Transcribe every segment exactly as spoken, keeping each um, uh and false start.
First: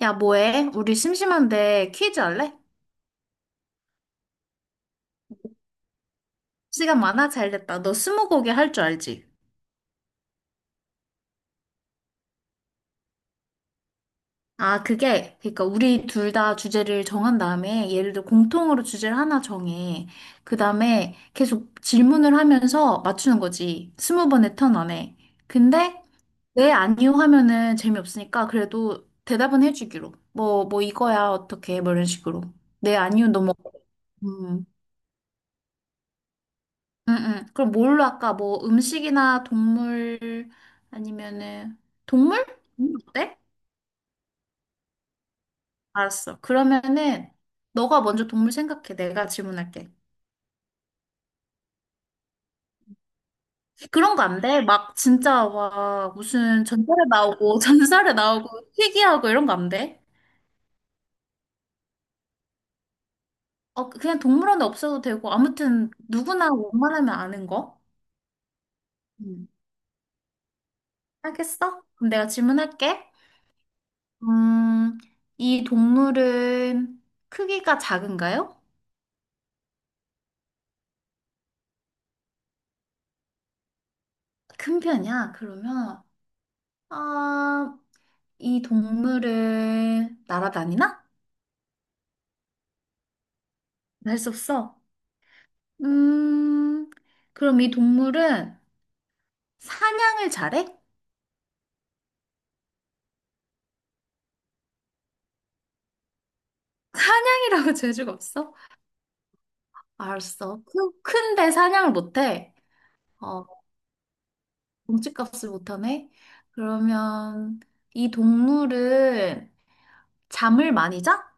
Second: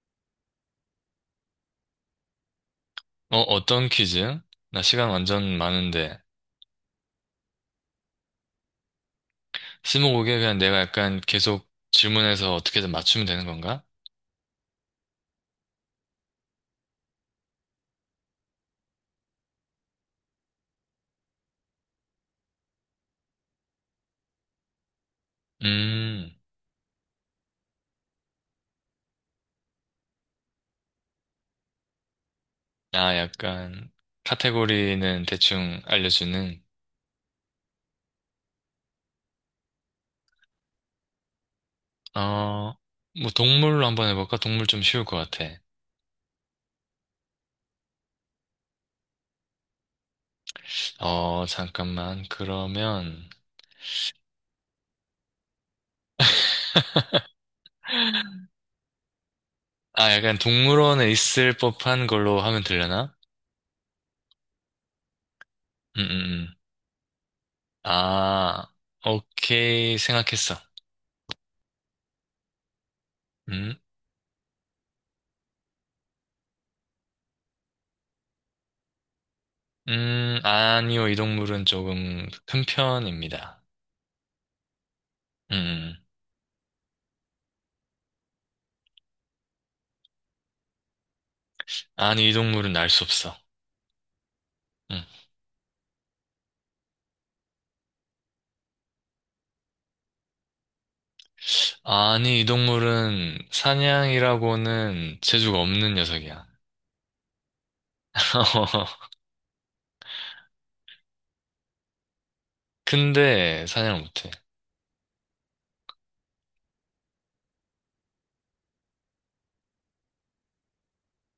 야, 뭐해? 우리 심심한데 퀴즈 할래? 어, 어떤 퀴즈? 나 시간 완전 많은데. 시간 많아? 잘 됐다. 너 스무고개 할 줄 알지? 스무고개 그냥 내가 약간 계속 질문해서 어떻게든 맞추면 되는 건가? 아, 그게, 그러니까 우리 둘 다 주제를 정한 다음에, 예를 들어 공통으로 주제를 하나 정해. 그 다음에 계속 질문을 하면서 맞추는 거지. 스무 번의 턴 안에. 근데, 음, 네, 아니요 하면은 재미없으니까 그래도 대답은 해주기로. 뭐, 뭐 이거야, 어떻게, 뭐 이런 식으로. 네, 아, 아니요, 너무. 약간 카테고리는 대충 알려주는. 응, 응. 그럼 뭘로 할까? 뭐 음식이나 동물 아니면은 동물? 어, 음. 뭐 어때? 동물로 한번 해볼까? 동물 좀 쉬울 것 같아. 알았어. 그러면은 너가 먼저 동물 생각해. 내가 질문할게. 어, 잠깐만. 그러면 그런 거 안 돼? 막 진짜 와 무슨 전설에 나오고 전설에 나오고 희귀하고 이런 거 안 돼? 아, 약간 동물원에 있을 법한 걸로 하면 되려나? 어 그냥 동물원에 없어도 되고 아무튼 음, 음, 음. 누구나 웬만하면 아는 거. 아, 음. 오케이. 생각했어. 알겠어? 그럼 내가 질문할게. 음. 음, 이 동물은 크기가 작은가요? 음, 아니요, 이 동물은 조금 큰 편입니다. 큰 편이야? 음, 그러면, 음. 아, 이 동물을 날아다니나? 아니, 이 동물은 날 수 없어. 할 수 없어. 음. 음, 그럼 이 동물은 사냥을 잘해? 아니, 이 동물은 사냥이라고는 재주가 없는 녀석이야. 사냥이라고 재주가 없어? 알았어. 크, 큰데 사냥을 못해. 어, 근데 사냥을 못해. 몸집값을 못하네. 그러면 이 동물은 잠을 많이 자?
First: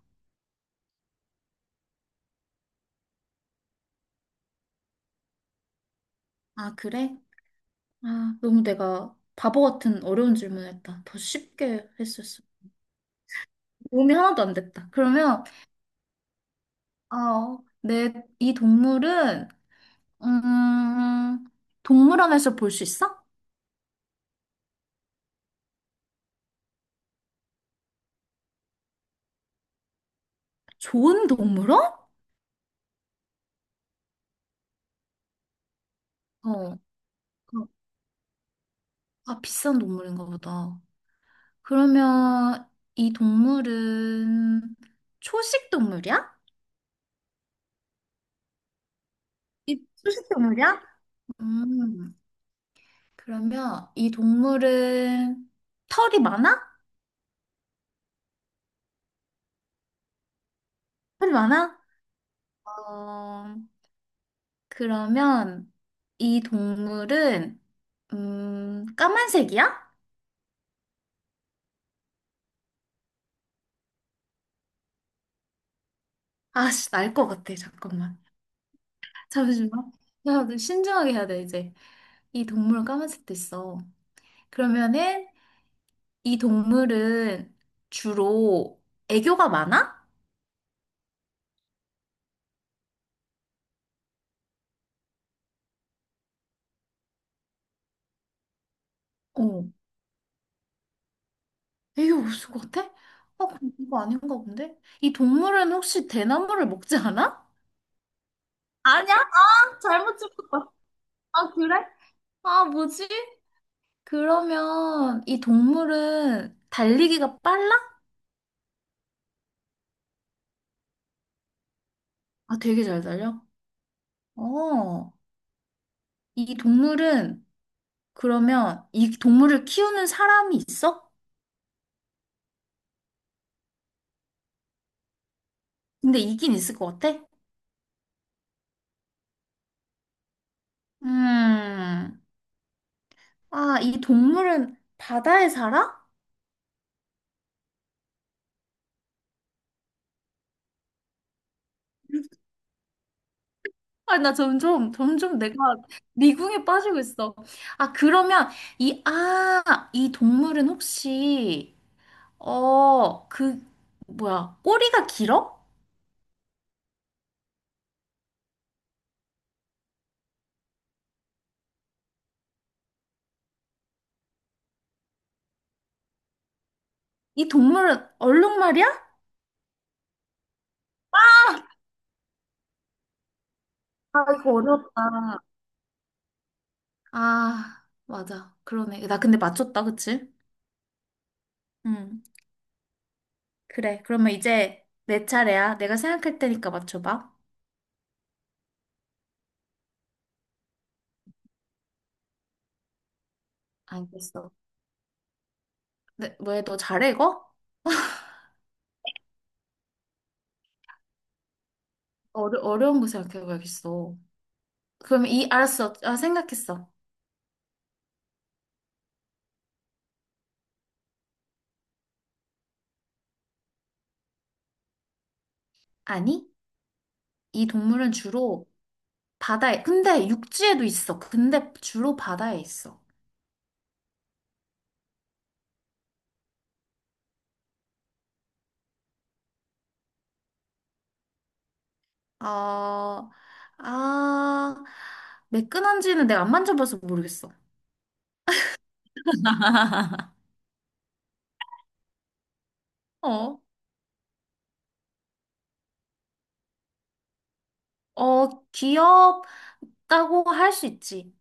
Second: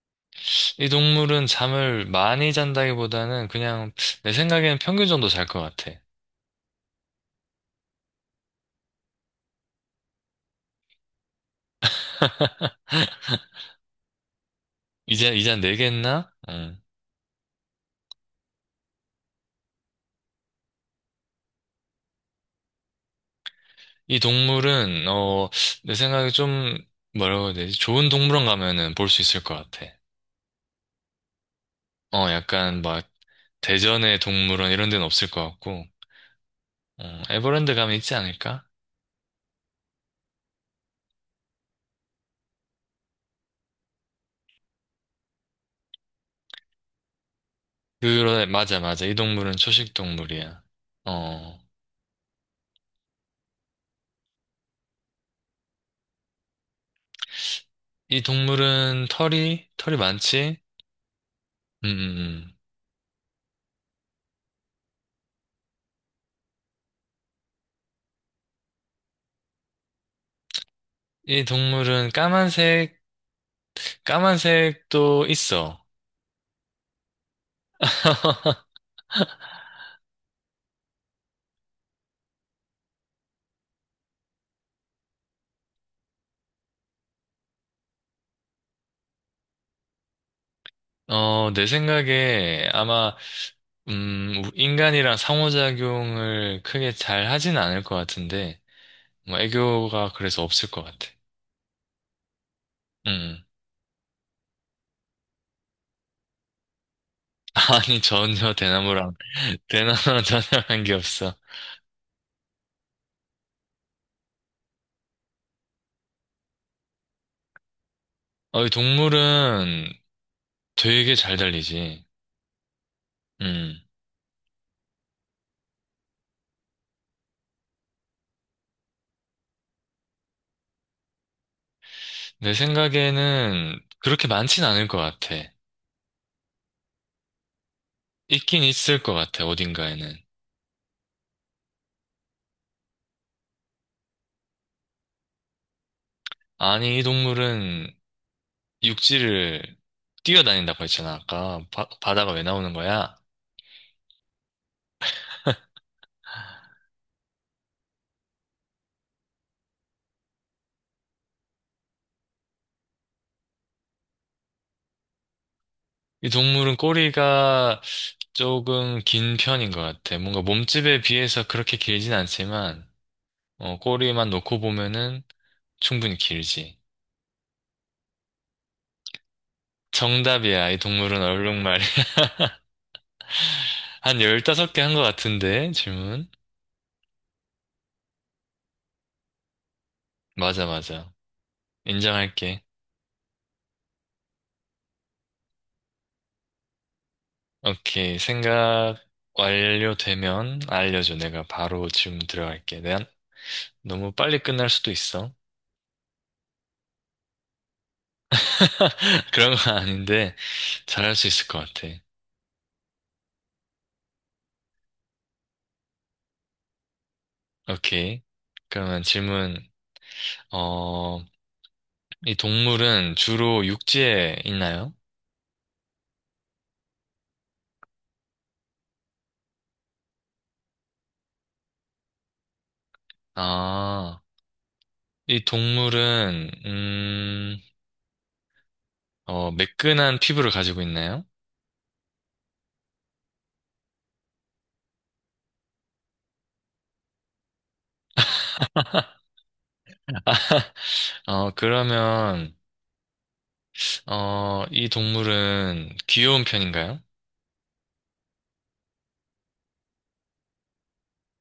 이 동물은 잠을 많이 잔다기보다는 그냥 내 생각에는 평균 정도 잘 것 같아. 아, 그래? 아, 너무 내가 바보 같은 어려운 질문을 했다. 더 쉽게 했었어. 도움이 하나도 안 됐다. 이제, 그러면 이제 네 개 했나? 음. 어, 내, 이 동물은, 음, 동물원에서 볼 수 있어? 이 동물은, 어, 내 생각에 좀, 뭐라고 해야 되지? 좋은 동물원 가면은 볼 수 있을 것 같아. 좋은 동물원? 어, 약간 막 대전의 동물원 이런 데는 없을 것 같고, 어, 어, 그- 에버랜드 가면 있지 않을까? 아, 비싼 동물인가 보다. 그러면 이 동물은 초식 동물이야? 그래, 맞아, 맞아. 이 동물은 이 초식 초식 동물이야. 동물이야? 어, 음, 그러면 이 동물은 털이 많아? 이 동물은 털이, 털이 많지? 털이 많아? 음, 음, 음. 어, 그러면 이 동물은, 음, 까만색이야? 이 동물은 까만색, 까만색도 있어. 아씨, 날 것 같아. 잠깐만. 잠시만. 야, 너 신중하게 해야 돼, 이제. 이 동물은 까만색도 있어. 그러면은, 이 동물은 주로 애교가 많아? 어, 내 생각에 아마, 음, 인간이랑 상호작용을 크게 잘 하진 않을 것 같은데, 뭐, 어. 애교가 그래서 없을 것 같아. 애교 없을 것 같아? 음. 아, 그럼 이거 아닌가 본데? 이 동물은 혹시 대나무를 먹지 않아? 아니, 전혀 대나무랑 아니야? 아, 대나 잘못 나전단 짚었다. 한 게 없어. 아, 그래? 아, 뭐지? 그러면 이 동물은 달리기가 빨라? 어, 이 동물은 되게 잘 달리지. 아, 되게 잘 달려? 음. 어. 이 동물은 그러면 이 동물을 키우는 사람이 있어? 내 생각에는 그렇게 많진 않을 것 같아. 근데 있긴 있을 것 같아? 있긴 있을 것 같아, 어딘가에는. 음, 아, 이 동물은 바다에 살아? 아니, 이 동물은 육지를 뛰어다닌다고 했잖아, 아까. 바, 바다가 왜 나오는 거야? 아, 나 점점, 점점 내가 미궁에 빠지고 있어. 아, 그러면 이, 아, 이 동물은 혹시, 어, 그, 뭐야, 꼬리가 길어? 이 동물은 꼬리가 조금 긴 편인 것 같아. 뭔가 몸집에 비해서 그렇게 길진 않지만, 어, 꼬리만 놓고 보면은 충분히 길지. 이 동물은 얼룩말이야? 정답이야, 이 동물은 얼룩말. 한 아, 이거 열다섯 개 한 것 어렵다. 같은데, 질문. 아, 맞아. 그러네. 나 근데 맞췄다, 그치? 맞아, 맞아. 응. 인정할게. 그래. 그러면 이제 내 차례야. 내가 생각할 테니까 맞춰봐. 오케이. 생각 완료되면 알려줘. 내가 바로 지금 들어갈게. 내가 너무 빨리 알겠어. 끝날 수도 있어. 네, 왜 너 잘해 이거? 그런 건 아닌데, 잘할 수 있을 것 같아. 어려, 어려운 거 생각해봐야겠어. 그럼 이, 알았어. 아, 생각했어. 오케이. 그러면 질문, 어, 이 동물은 주로 육지에 있나요? 아니, 이 동물은 주로 바다에, 근데 육지에도 있어. 근데 주로 바다에 있어. 아, 이 동물은, 음, 어, 매끈한 피부를 가지고 있나요? 어, 아, 매끈한지는 내가 안 만져봐서 모르겠어. 어, 그러면, 어, 어, 이 동물은 귀여운 편인가요? 어, 귀엽다고 할 수 있지.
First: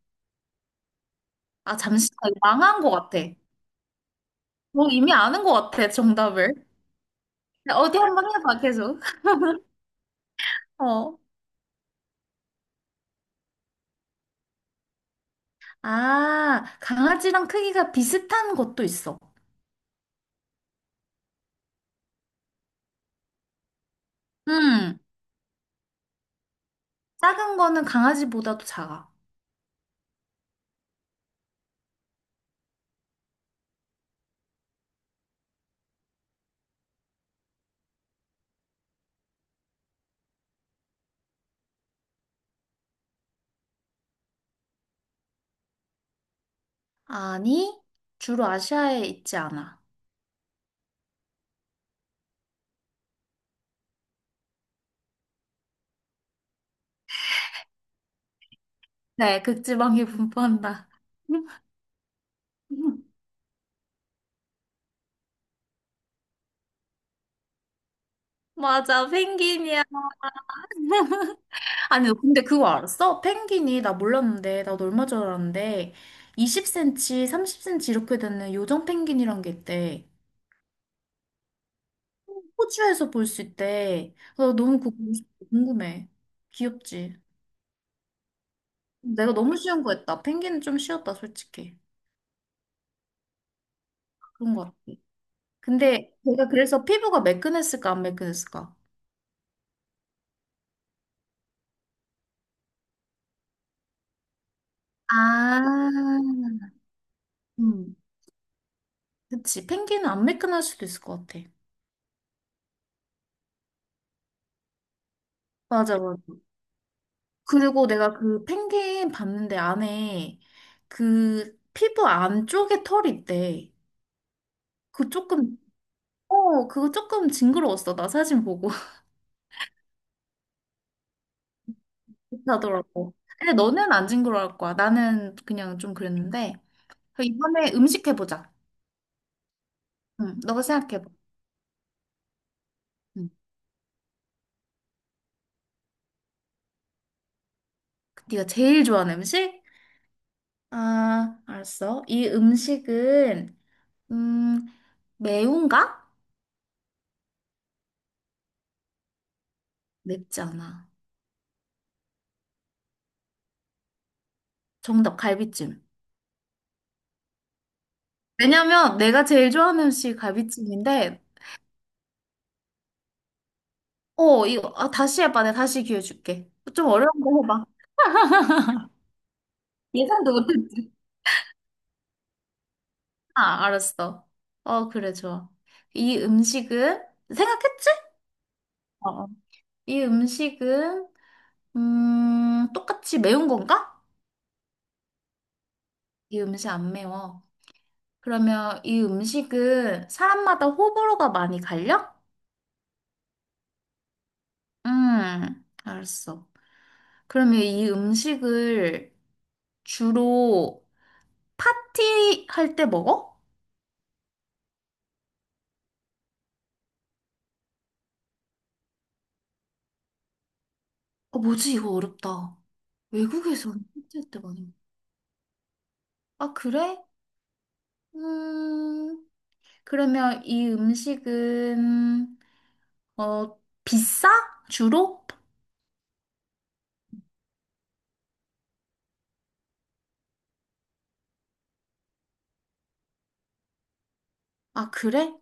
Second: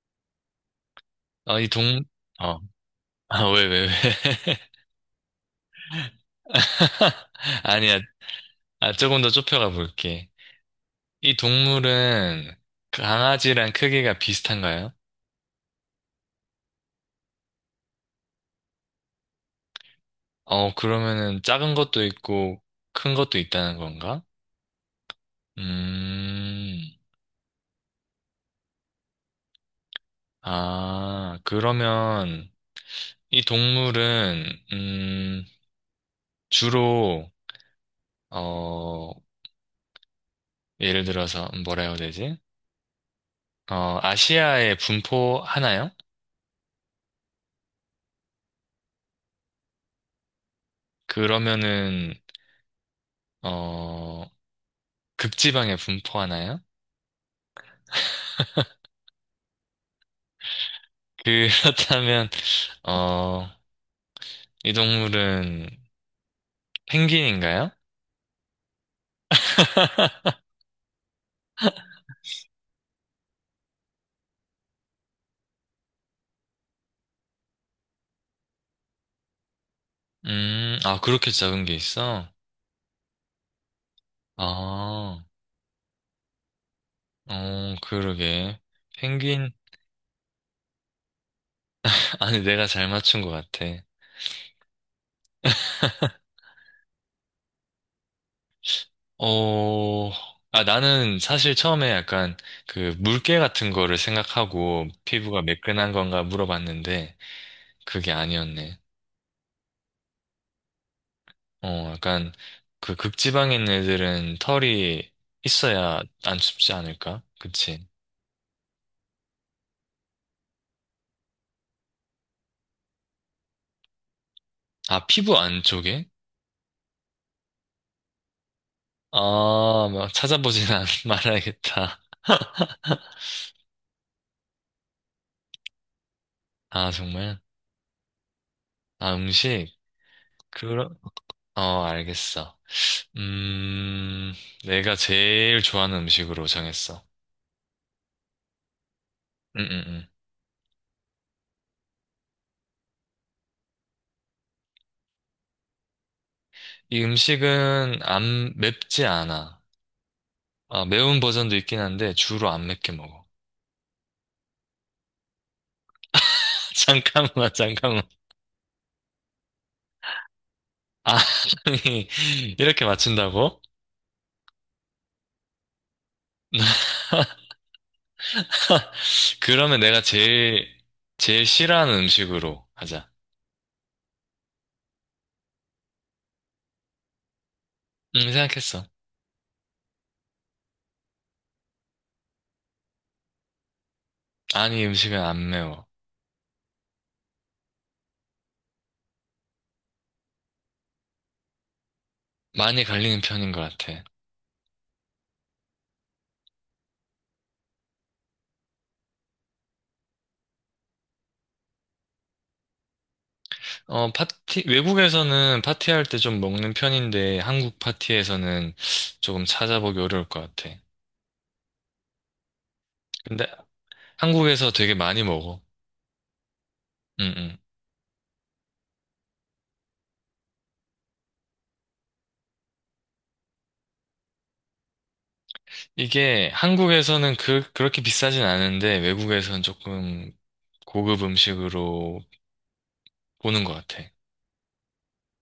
어, 이 아, 동, 잠시, 나 이거 어, 망한 것 같아. 아, 왜, 왜, 왜. 뭐 이미 아는 것 같아, 정답을. 네, 어디 아니야. 한번 해봐, 아, 계속. 조금 더 좁혀가 볼게. 어. 이 동물은 강아지랑 크기가 비슷한가요? 아, 강아지랑 크기가 비슷한 것도 있어. 어, 그러면은 작은 것도 있고 큰 것도 있다는 건가? 음, 음, 작은 거는 강아지보다도 작아. 아, 그러면 이 동물은, 음, 주로, 어, 예를 들어서 뭐라 해야 되지? 어, 아시아에 분포하나요? 아니, 주로 아시아에 있지 않아. 그러면은, 어, 극지방에 분포하나요? 네, 극지방이 분포한다. 그렇다면, 어, 이 동물은 펭귄인가요? 맞아, 펭귄이야. 아니, 근데 그거 알았어? 펭귄이, 나 몰랐는데, 나도 얼마 전 알았는데, 이십 센티미터, 삼십 센티미터 이렇게 되는 요정 펭귄이란 게 있대. 음, 아, 그렇게 작은 게 있어? 호주에서 볼 수 있대. 나 너무 그거 아, 궁금해. 귀엽지? 어, 그러게. 내가 펭귄, 너무 쉬운 거 했다. 펭귄은 좀 쉬웠다, 솔직히. 아니, 내가 잘 맞춘 것 같아. 그런 거 같아. 근데 내가 그래서 피부가 매끈했을까, 안 매끈했을까? 어, 아, 나는 사실 처음에 약간 그 물개 같은 거를 생각하고 아, 피부가 매끈한 건가 물어봤는데, 음, 그게 아니었네. 그치. 펭귄은 안 매끈할 수도 있을 것 같아. 어, 약간 그 극지방에 있는 애들은 털이 맞아, 있어야 맞아. 안 춥지 않을까? 그치? 그리고 내가 그 펭귄 봤는데 안에 그 피부 안쪽에 털이 있대. 아, 그 피부 조금, 안쪽에? 어, 그거 조금 징그러웠어. 나 사진 보고. 아, 막 찾아보진 않, 말아야겠다. 비슷하더라고. 근데 너는 안 징그러울 거야. 나는 그냥 좀 그랬는데. 아, 그럼 정말? 이번에 음식 해보자. 아, 음식? 응, 너가 그러, 생각해봐. 어, 알겠어. 응. 음, 내가 제일 좋아하는 음식으로 정했어. 네가 제일 좋아하는 음, 음식? 음, 음. 아, 알았어. 이 음식은, 음, 매운가? 이 음식은 안 맵지 않아. 맵지 아, 않아. 매운 버전도 있긴 한데 주로 안 맵게 먹어. 정답, 갈비찜. 잠깐만, 잠깐만. 왜냐면 내가 제일 좋아하는 음식이 아, 갈비찜인데, 아니, 이렇게 맞춘다고? 어, 이거, 아, 다시 해봐. 내가 다시 기회 줄게. 좀 어려운 거 해봐. 그러면 내가 예상도 제일, 못했지. 제일 싫어하는 음식으로 하자. 아, 알았어. 어, 그래, 좋아. 이 음식은, 생각했지? 응, 생각했어. 어, 어. 이 음식은 음, 똑같이 매운 건가? 아니, 음식은 안 매워. 이 음식 안 매워. 그러면 이 음식은 사람마다 호불호가 많이 갈려? 많이 갈리는 편인 것 같아. 음, 알았어. 그러면 이 음식을 주로 파티할 때 먹어? 어, 파티, 외국에서는 파티할 때 좀 먹는 편인데, 한국 파티에서는 조금 찾아보기 어려울 것 같아. 어, 뭐지? 이거 어렵다. 근데 외국에서는 파티할 때 많이 한국에서 먹어. 되게 많이 먹어. 아, 그래? 응, 응. 음, 그러면 이 음식은 어, 비싸? 주로? 이게 한국에서는 그, 그렇게 비싸진 않은데, 외국에서는 조금 고급 음식으로 보는 것 같아. 아, 그래?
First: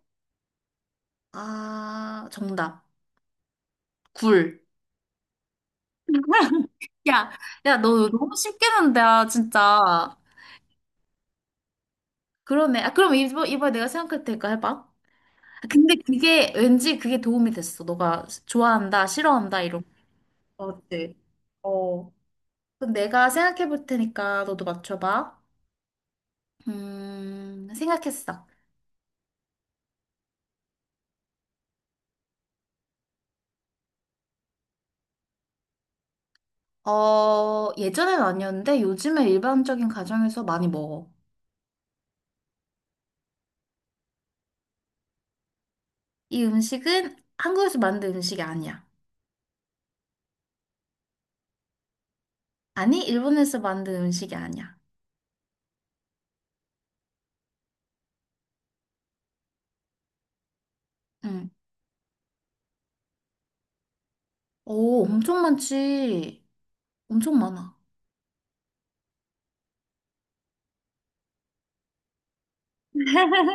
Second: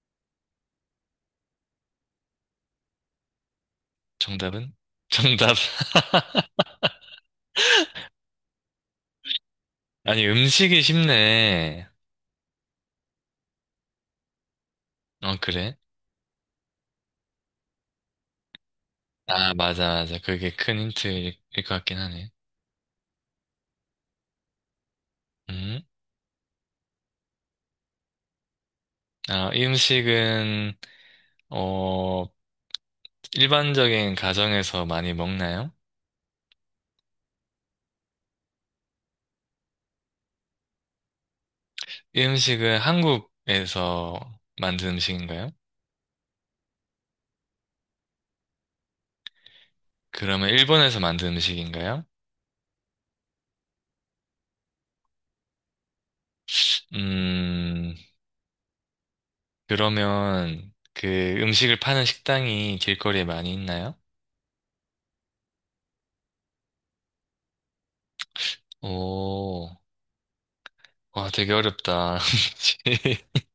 아, 정답. 굴. 정답은? 정답. 야, 야, 너 너무 쉽게 낸다, 진짜. 아니, 음식이 쉽네. 그러네. 아, 그럼 이번, 이번에 내가 생각할 테니까 해봐. 아, 어, 그래? 근데 그게 왠지 그게 도움이 됐어. 너가 좋아한다, 아, 싫어한다, 이런 맞아, 맞아. 그게 거. 큰 어때? 힌트일 것 같긴 어. 하네. 그럼 내가 생각해 볼 테니까 너도 맞춰봐. 음? 음, 생각했어. 아, 이 음식은, 어, 일반적인 가정에서 많이 먹나요? 어, 예전엔 아니었는데 요즘에 일반적인 가정에서 많이 먹어. 이 음식은 한국에서 만든 음식인가요? 이 음식은 한국에서 만든 음식이 아니야. 그러면 일본에서 만든 음식인가요? 아니, 일본에서 만든 음식이 아니야. 음, 그러면 그 응. 음식을 파는 식당이 길거리에 많이 있나요? 오, 엄청 많지. 엄청 많아. 오, 와, 되게 어렵다.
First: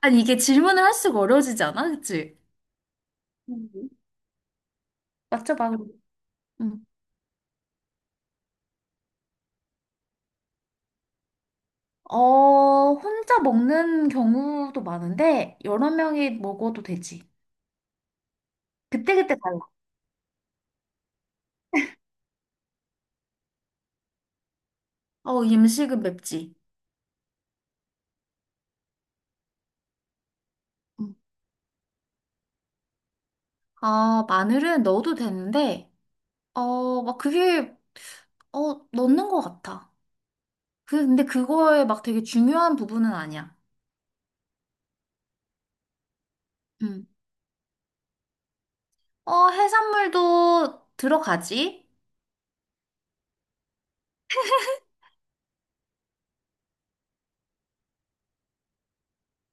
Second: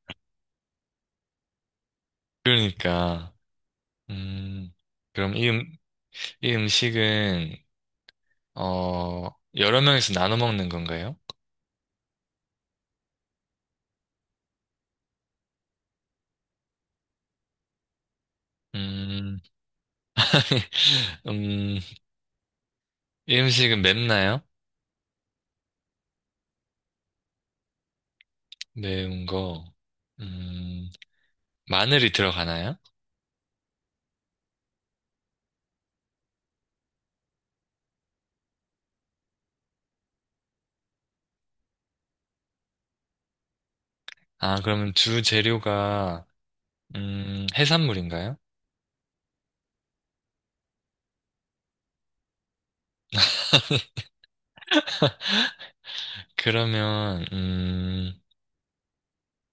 아니, 이게 질문을 할 수가 어려워지지 않아? 그치? 그러니까. 음. 음, 그럼 이, 맞춰봐. 음, 그럼. 이 응. 음식은, 어, 여러 명이서 나눠 먹는 건가요? 어, 혼자 먹는 경우도 많은데, 여러 명이 먹어도 되지. 그때그때 음, 달라. 음, 이 음식은 맵나요? 어, 이 음식은 맵지. 매운 거. 음, 응. 마늘이 들어가나요? 아, 마늘은 넣어도 되는데, 어, 막 그게, 어, 넣는 것 같아. 그- 근데 그거에 막 되게 중요한 부분은 아니야. 아, 그러면 주 재료가, 응. 음, 해산물인가요? 어, 해산물도 들어가지? 그러면, 음,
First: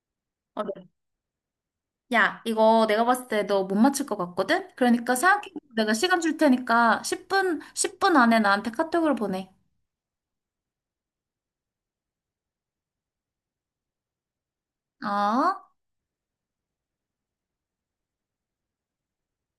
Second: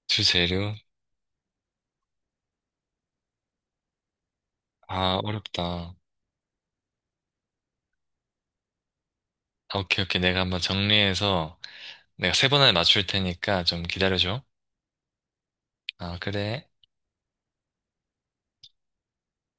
주 재료? 어려워. 야, 이거 내가 봤을 때 너 못 맞출 것 같거든? 그러니까 아, 생각해. 내가 어렵다. 시간 줄 테니까 십 분, 십 분 안에 나한테 카톡으로 보내. 아, 오케이, 오케이. 내가 한번 정리해서 내가 세 번 안에 맞출 테니까 좀 기다려줘. 어? 아, 그래.